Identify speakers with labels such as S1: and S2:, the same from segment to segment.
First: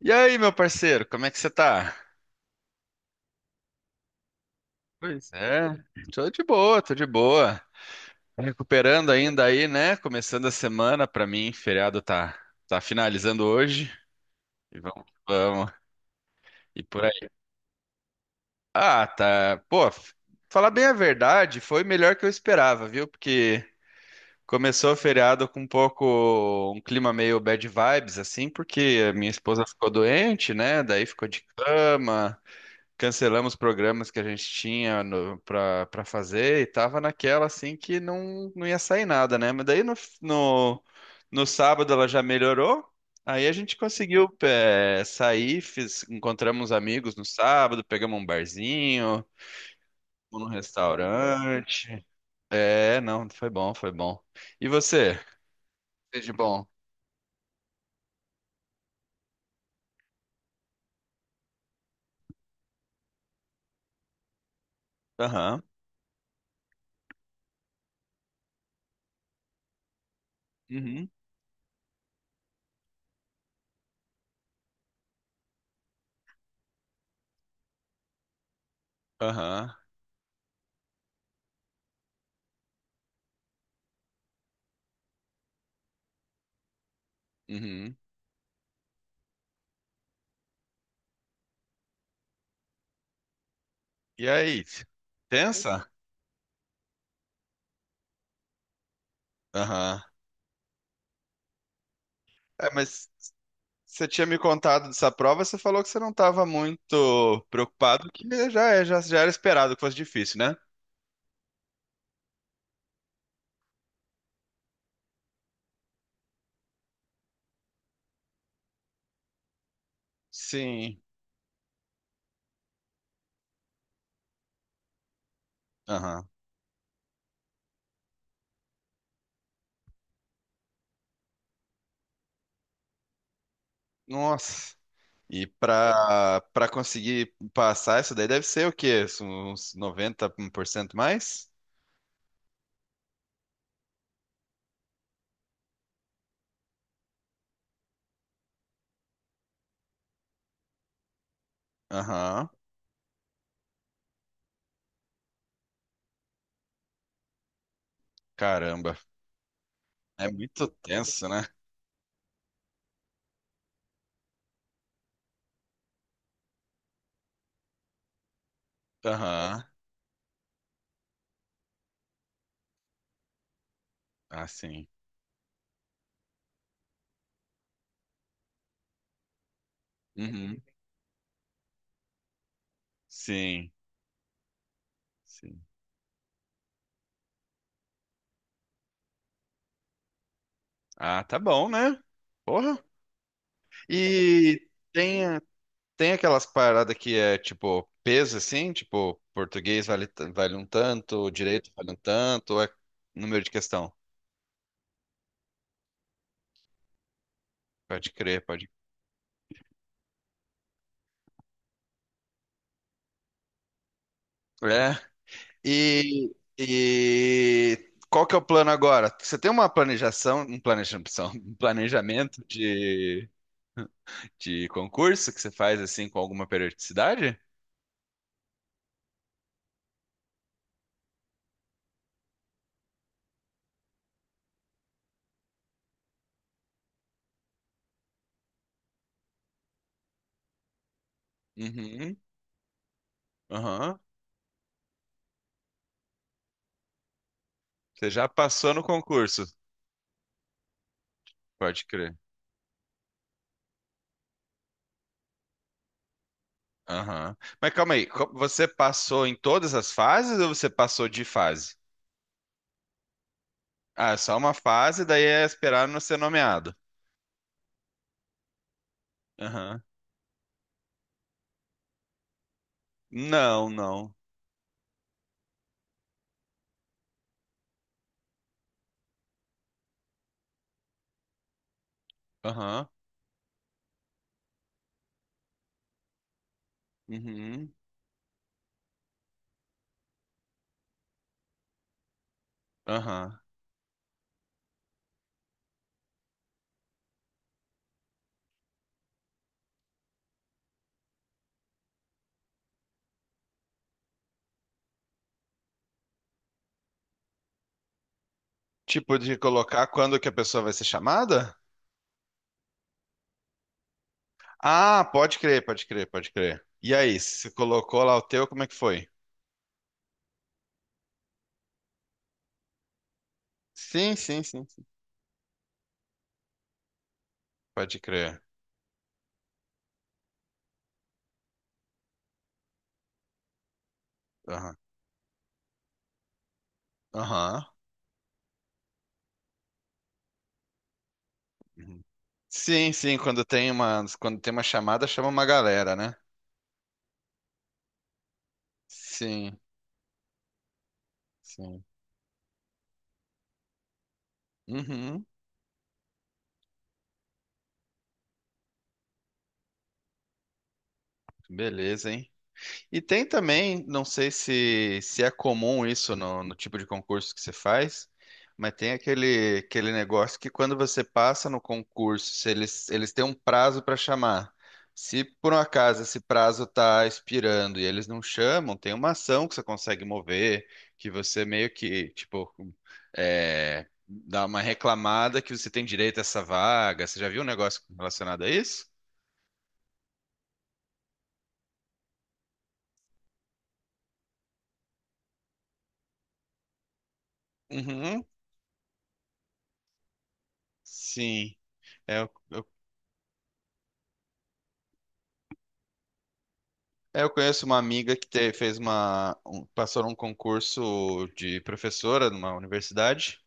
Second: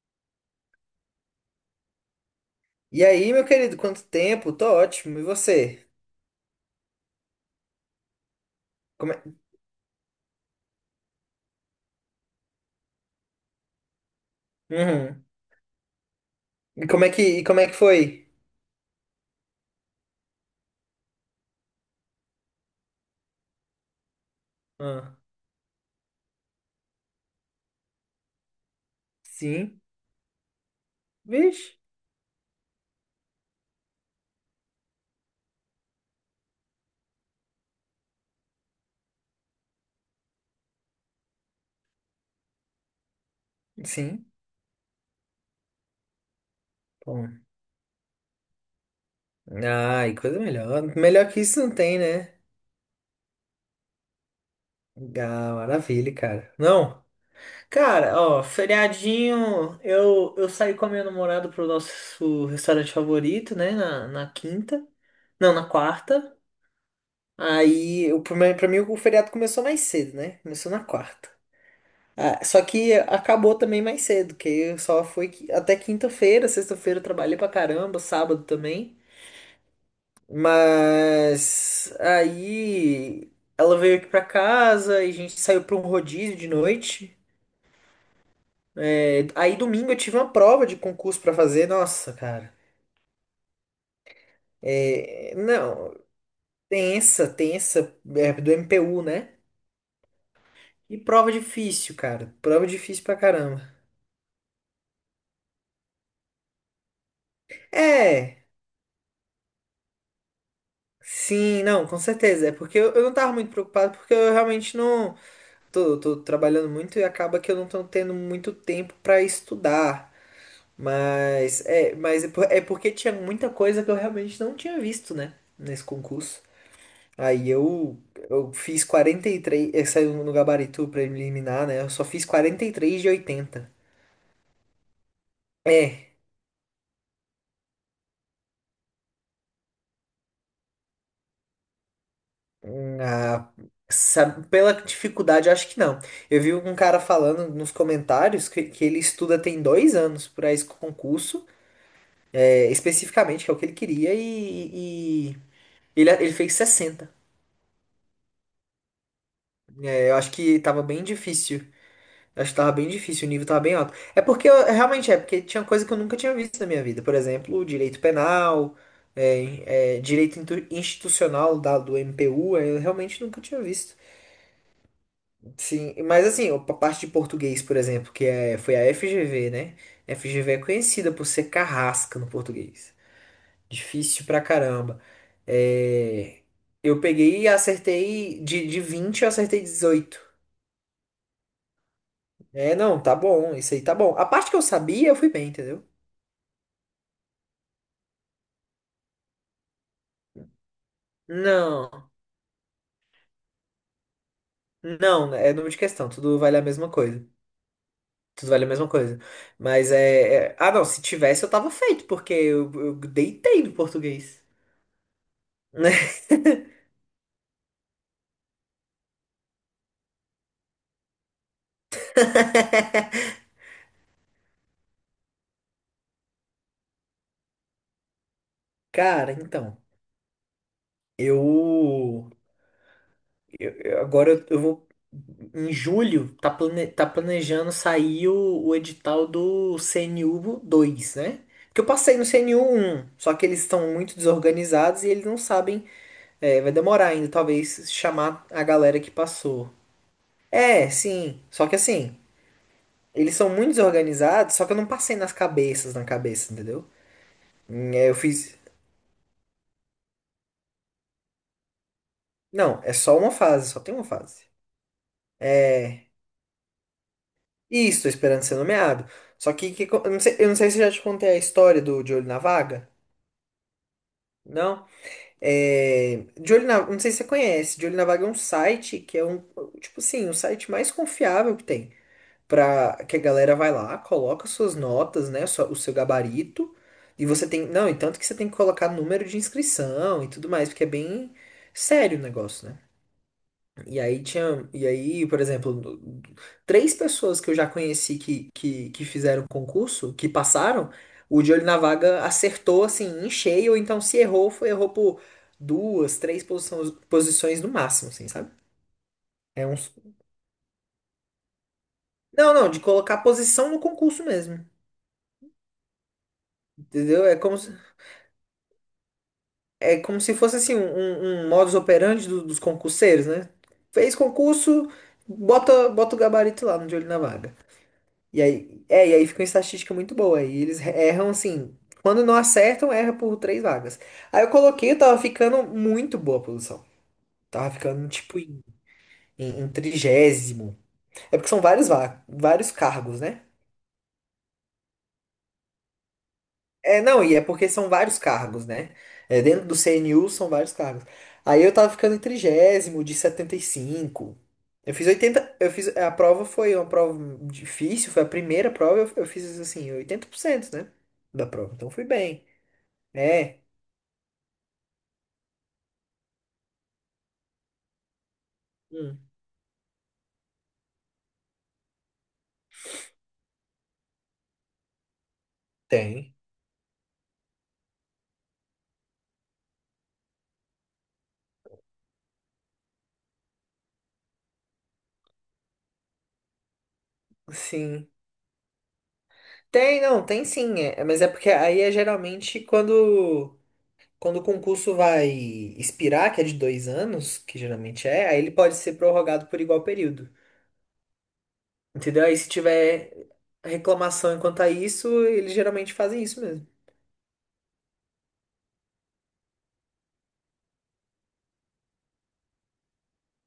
S1: E aí, meu parceiro, como é que você tá?
S2: E aí, meu querido, quanto tempo? Tô ótimo. E
S1: Pois é,
S2: você?
S1: tô de boa, tô de boa. Recuperando
S2: Como é.
S1: ainda aí, né? Começando a semana pra mim, feriado tá finalizando hoje. E vamos,
S2: Uhum.
S1: vamos. E
S2: E
S1: por
S2: como é que,
S1: aí.
S2: e como é que foi?
S1: Ah, tá. Pô, falar bem a verdade, foi melhor que eu esperava, viu? Porque começou o
S2: Ah,
S1: feriado com um pouco um clima meio bad vibes assim, porque a minha esposa
S2: sim.
S1: ficou doente, né? Daí ficou de
S2: Vixe.
S1: cama. Cancelamos programas que a gente tinha no, pra, pra fazer e tava naquela assim que não, não ia sair nada, né? Mas daí no, no sábado ela já melhorou, aí a gente
S2: Sim.
S1: conseguiu sair, encontramos amigos no
S2: Bom.
S1: sábado, pegamos um barzinho,
S2: Ah, e coisa
S1: fomos num
S2: melhor. Melhor que isso não tem,
S1: restaurante.
S2: né?
S1: É, não, foi bom, foi bom. E você?
S2: Ah, maravilha,
S1: Fez de
S2: cara.
S1: bom?
S2: Não. Cara, ó, feriadinho, eu saí com a minha namorada pro nosso restaurante favorito, né? Na quinta. Não,
S1: Aham,
S2: na quarta. Aí, pra mim, o feriado começou mais cedo, né? Começou na
S1: uhum,
S2: quarta. Ah, só que acabou também mais cedo, que eu só foi até quinta-feira, sexta-feira eu trabalhei pra caramba, sábado também.
S1: aham,
S2: Mas aí ela veio aqui pra casa e a gente saiu pra um rodízio de noite.
S1: uhum.
S2: É, aí domingo eu tive uma prova de concurso pra fazer. Nossa, cara.
S1: E aí?
S2: É,
S1: Tensa?
S2: não, tensa, tensa, é, do MPU, né?
S1: Aham.
S2: E prova difícil, cara. Prova
S1: É,
S2: difícil
S1: mas
S2: pra caramba.
S1: Você tinha me contado dessa prova, você falou que você não estava muito preocupado, que
S2: É.
S1: já era esperado que fosse difícil, né?
S2: Sim, não, com certeza. É porque eu não tava muito preocupado, porque eu realmente não. Tô trabalhando muito e acaba que eu não tô tendo muito tempo pra estudar.
S1: Sim.
S2: É porque tinha muita coisa que eu realmente não tinha visto, né? Nesse
S1: Aham.
S2: concurso. Aí eu fiz 43. Saiu no gabarito preliminar, né? Eu só fiz 43 de 80.
S1: Nossa. E
S2: É.
S1: para conseguir passar isso daí deve ser o quê? Uns 90% mais?
S2: Ah, pela dificuldade, eu acho que não. Eu vi um cara falando nos comentários que ele estuda tem 2 anos para esse concurso,
S1: Aham.
S2: é, especificamente, que é o que ele queria, e ele fez 60.
S1: Caramba.
S2: É, eu
S1: É
S2: acho que
S1: muito
S2: tava bem
S1: tenso, né?
S2: difícil. Eu acho que tava bem difícil, o nível tava bem alto. É porque, realmente, é porque tinha coisa que eu nunca tinha visto na minha vida. Por exemplo, direito penal,
S1: Aham.
S2: direito institucional do MPU, eu realmente nunca tinha visto.
S1: Ah, sim.
S2: Sim, mas assim, a parte de português, por exemplo, que é, foi a FGV, né? FGV é
S1: Uhum.
S2: conhecida por ser carrasca no português.
S1: Sim.
S2: Difícil pra caramba.
S1: Sim.
S2: É, eu peguei e acertei de 20 eu acertei 18.
S1: Ah, tá bom, né?
S2: É,
S1: Porra.
S2: não, tá bom, isso aí tá bom. A parte que
S1: E
S2: eu sabia, eu fui
S1: tem
S2: bem, entendeu?
S1: Tem aquelas paradas que é tipo peso assim, tipo português vale, vale um tanto, direito vale um
S2: Não,
S1: tanto, ou é número de questão.
S2: não, é número de questão, tudo vale a mesma coisa.
S1: Pode crer,
S2: Tudo vale
S1: pode.
S2: a mesma coisa. Mas é. Ah, não, se tivesse eu tava feito, porque eu deitei no português.
S1: É. E, e qual que é o plano agora? Você tem uma planejação, um planejação, um planejamento de concurso que você faz assim com alguma periodicidade?
S2: Cara, então. Eu, agora eu vou em julho, tá, tá planejando sair o edital do CNU dois, né? Porque eu
S1: Uhum.
S2: passei no CNU um, só que eles estão
S1: Aham.
S2: muito desorganizados e eles não sabem, vai demorar ainda, talvez
S1: Você já
S2: chamar a
S1: passou no
S2: galera que
S1: concurso,
S2: passou. É, sim, só que
S1: pode crer.
S2: assim, eles são muito desorganizados, só que eu não passei nas cabeças, na cabeça, entendeu?
S1: Aham. Mas calma aí,
S2: Eu fiz,
S1: você passou em todas as fases ou você passou de fase?
S2: não, é só uma fase, só tem uma
S1: Ah, é só
S2: fase.
S1: uma fase, daí é esperar não
S2: É,
S1: ser nomeado.
S2: isso, tô esperando ser nomeado. Só que,
S1: Aham.
S2: que co- eu não sei se eu já te contei a história do De Olho na Vaga.
S1: Não, não.
S2: Não? É, não sei se você conhece. De Olho na Vaga é um site que é um, tipo assim, o site mais confiável que tem.
S1: Aham.
S2: Pra que a galera vai lá, coloca suas notas, né? O seu gabarito. E você tem.
S1: Uhum.
S2: Não, e tanto que você tem que colocar número de inscrição e tudo mais, porque é bem sério o negócio, né?
S1: Aham.
S2: E aí, por exemplo, três pessoas que eu já conheci que fizeram concurso, que passaram, o de olho na vaga acertou assim em cheio, ou então se errou, foi errou por duas, três posições, posições no máximo, assim, sabe?
S1: Tipo de
S2: É um.
S1: colocar quando que a pessoa vai ser chamada?
S2: Não, não, de colocar posição no concurso mesmo.
S1: Ah, pode crer, pode crer, pode crer. E aí,
S2: Entendeu? É
S1: você
S2: como se,
S1: colocou lá o teu, como é que foi?
S2: é como se fosse assim um, um modus operandi dos concurseiros, né? Fez
S1: Sim, sim, sim, sim.
S2: concurso, bota o gabarito lá no de olho na vaga.
S1: Pode
S2: E
S1: crer.
S2: aí, é, e aí fica uma estatística muito boa. E eles erram assim. Quando não acertam, erra por três vagas. Aí eu
S1: Aham.
S2: coloquei, eu tava ficando muito boa a posição.
S1: Aham.
S2: Tava ficando tipo em, em 30º. É porque são vários,
S1: Uhum.
S2: va- vários
S1: Sim, sim,
S2: cargos, né?
S1: quando tem uma chamada, chama uma galera, né?
S2: É, não, e é porque são vários cargos, né? É,
S1: Sim,
S2: dentro do CNU são vários cargos. Aí eu
S1: sim.
S2: tava ficando em 30º, de 75. Eu fiz
S1: Uhum,
S2: 80, a prova foi uma prova difícil, foi a primeira prova, eu fiz assim, 80%, né? Da prova, então fui
S1: beleza, hein?
S2: bem.
S1: E tem
S2: É.
S1: também, não sei se é comum isso no tipo de concurso que você faz, mas tem
S2: Hum.
S1: aquele negócio que quando você passa no concurso, se eles, eles têm um prazo para chamar. Se por um acaso esse
S2: Tem.
S1: prazo está expirando e eles não chamam, tem uma ação que você consegue mover, que você meio que, tipo, é, dá uma reclamada que você tem direito a essa vaga. Você já viu um negócio
S2: Sim.
S1: relacionado a isso?
S2: Tem, não, tem sim. É, mas é porque aí é geralmente quando o concurso vai expirar, que é de 2 anos, que geralmente
S1: Uhum,
S2: é, aí ele pode ser prorrogado por igual período.
S1: Sim. É,
S2: Entendeu?
S1: eu,
S2: Aí se
S1: eu,
S2: tiver reclamação enquanto a isso, eles geralmente fazem isso mesmo.
S1: eu conheço uma amiga que fez uma, passou num concurso de professora numa universidade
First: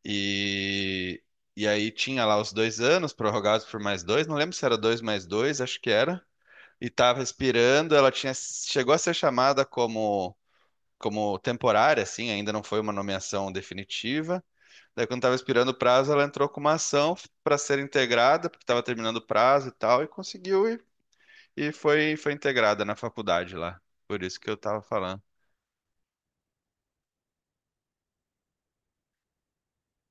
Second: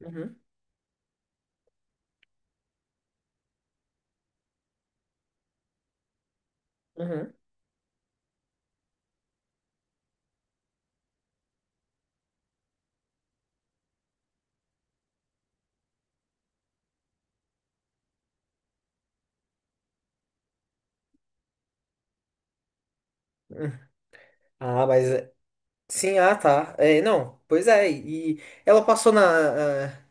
S2: Uhum,
S1: e, e aí tinha lá os 2 anos prorrogados por mais dois, não lembro se era dois mais dois, acho que era. E estava
S2: uhum,
S1: expirando, ela tinha, chegou a ser chamada como, como temporária, assim, ainda não foi uma nomeação definitiva. Daí quando estava expirando o prazo, ela entrou com uma ação para ser integrada, porque estava terminando o prazo e tal, e conseguiu. E foi, foi integrada na faculdade
S2: uhum.
S1: lá. Por isso que eu tava
S2: Ah, mas.
S1: falando.
S2: Sim, ah, tá. É, não, pois é. E ela passou na. Ah,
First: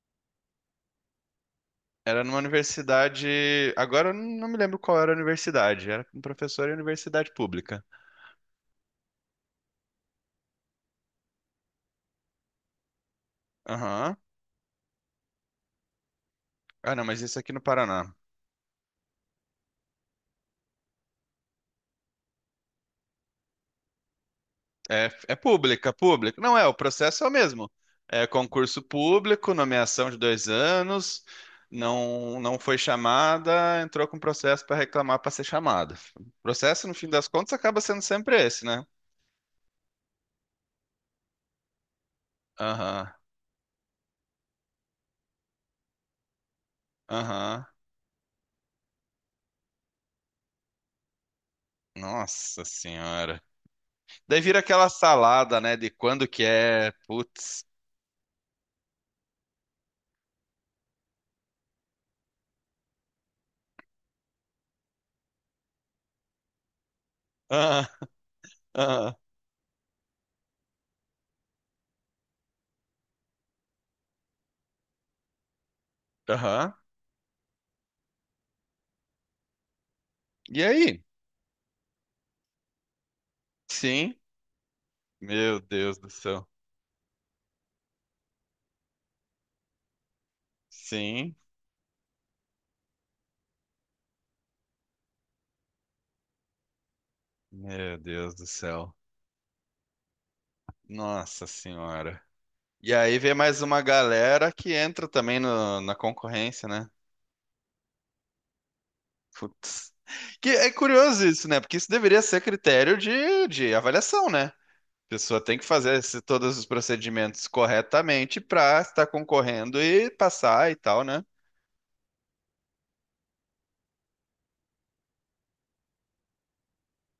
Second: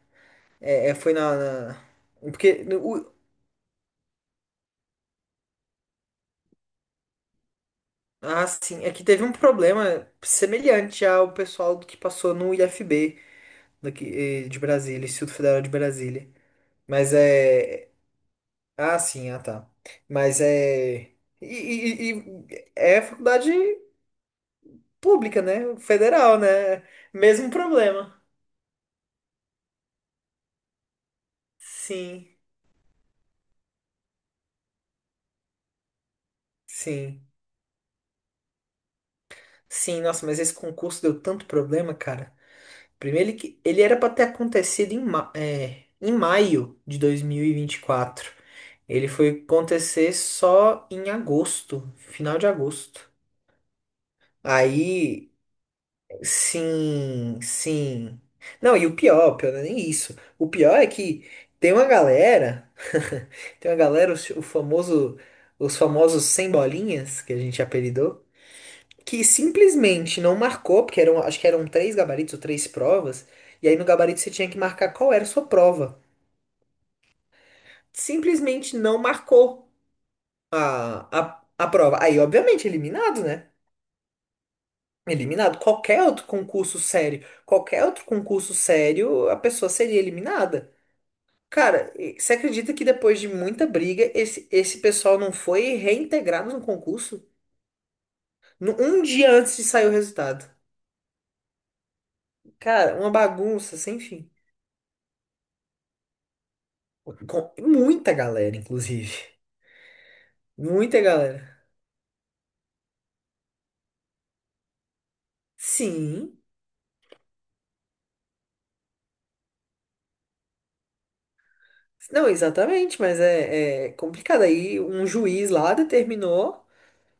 S2: é, foi na. na-
S1: Era numa
S2: Porque.
S1: universidade. Agora eu não me lembro qual era a universidade. Era um professor em universidade pública.
S2: Ah, sim. É que teve um problema semelhante ao pessoal do que passou no IFB daqui,
S1: Aham.
S2: de Brasília, Instituto Federal de Brasília.
S1: Ah, não,
S2: Mas
S1: mas isso aqui no
S2: é.
S1: Paraná.
S2: Ah, sim, ah, tá. Mas é. E é faculdade
S1: É, é
S2: pública, né?
S1: pública,
S2: Federal,
S1: pública. Não é, o
S2: né?
S1: processo é o
S2: Mesmo
S1: mesmo.
S2: problema.
S1: É concurso público, nomeação de 2 anos.
S2: Sim,
S1: Não, não foi chamada, entrou com processo para reclamar para ser chamada. O processo, no fim
S2: sim.
S1: das contas, acaba sendo sempre esse, né?
S2: Sim, nossa, mas esse concurso deu tanto problema, cara.
S1: Aham,
S2: Primeiro, ele era para ter acontecido em maio de dois mil e
S1: aham.
S2: vinte e quatro Ele foi acontecer só em agosto, final de
S1: Nossa
S2: agosto.
S1: senhora. Daí vira aquela
S2: Aí,
S1: salada, né? De quando que é,
S2: sim,
S1: putz.
S2: sim. Não, e o pior não é nem isso. O pior é que tem uma galera, tem uma galera, o famoso, os famosos sem bolinhas, que a gente
S1: Ah,
S2: apelidou,
S1: ah,
S2: que simplesmente não marcou, porque acho que eram três gabaritos ou três provas, e aí no gabarito você tinha que marcar qual era a sua prova.
S1: aham.
S2: Simplesmente não marcou
S1: E aí?
S2: a prova. Aí, obviamente, eliminado, né?
S1: Sim.
S2: Eliminado.
S1: Meu Deus
S2: Qualquer
S1: do
S2: outro
S1: céu.
S2: concurso sério, qualquer outro concurso sério, a pessoa seria eliminada.
S1: Sim.
S2: Cara, e você acredita que depois de muita briga, esse pessoal não foi reintegrado no concurso?
S1: Meu Deus do céu.
S2: Um dia antes de sair o resultado.
S1: Nossa Senhora. E
S2: Cara, uma
S1: aí vem mais
S2: bagunça
S1: uma
S2: sem fim.
S1: galera que entra também na concorrência, né?
S2: Com muita galera, inclusive.
S1: Putz. Que é
S2: Muita
S1: curioso isso, né?
S2: galera.
S1: Porque isso deveria ser critério de avaliação, né? A pessoa tem que fazer
S2: Sim.
S1: todos os procedimentos corretamente para estar concorrendo e passar e tal, né?
S2: Não, exatamente, mas é complicado. Aí um juiz lá determinou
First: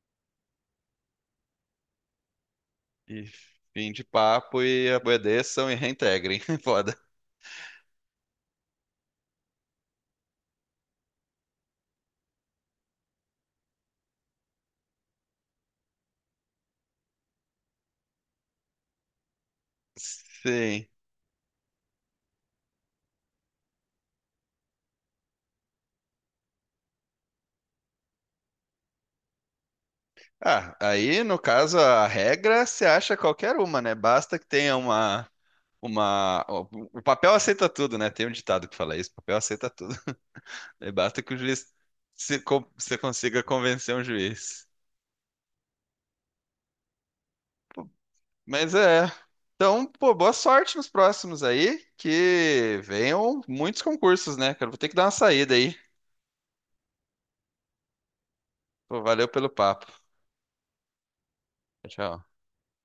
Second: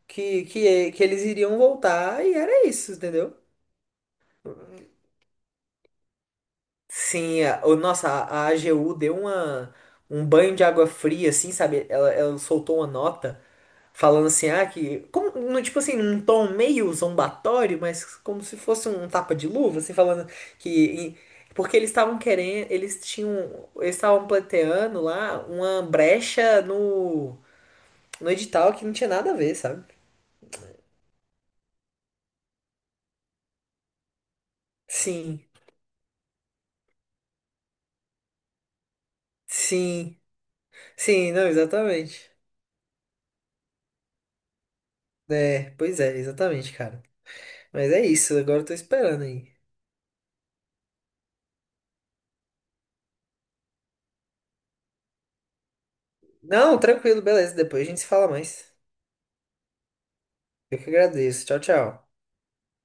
S2: que eles iriam voltar e era isso,
S1: E
S2: entendeu?
S1: fim de papo e obedeçam e reintegrem. Foda.
S2: Sim, nossa, a AGU deu uma, um banho de água fria, assim, sabe? Ela soltou uma nota. Falando assim, ah, que. Como, no, tipo assim, num tom meio zombatório, mas como se fosse um tapa de luva, assim, falando que.
S1: Sim.
S2: e- Porque eles estavam querendo. Eles tinham. Eles estavam pleiteando lá uma brecha no edital que não tinha nada a ver, sabe?
S1: Ah, aí no caso a regra se acha qualquer uma, né? Basta que tenha
S2: Sim,
S1: uma... O papel aceita tudo, né? Tem um ditado que fala isso, o papel aceita tudo.
S2: sim,
S1: E basta
S2: sim,
S1: que o
S2: não,
S1: juiz
S2: exatamente.
S1: se, con- você consiga convencer um juiz.
S2: É, pois é, exatamente, cara. Mas é isso, agora eu tô
S1: Mas é.
S2: esperando aí.
S1: Então, pô, boa sorte nos próximos aí, que venham muitos concursos, né? Cara, vou ter que dar uma saída aí.
S2: Não, tranquilo, beleza, depois a gente se fala mais.
S1: Pô, valeu pelo papo.
S2: Eu que agradeço. Tchau, tchau.
S1: Tchau.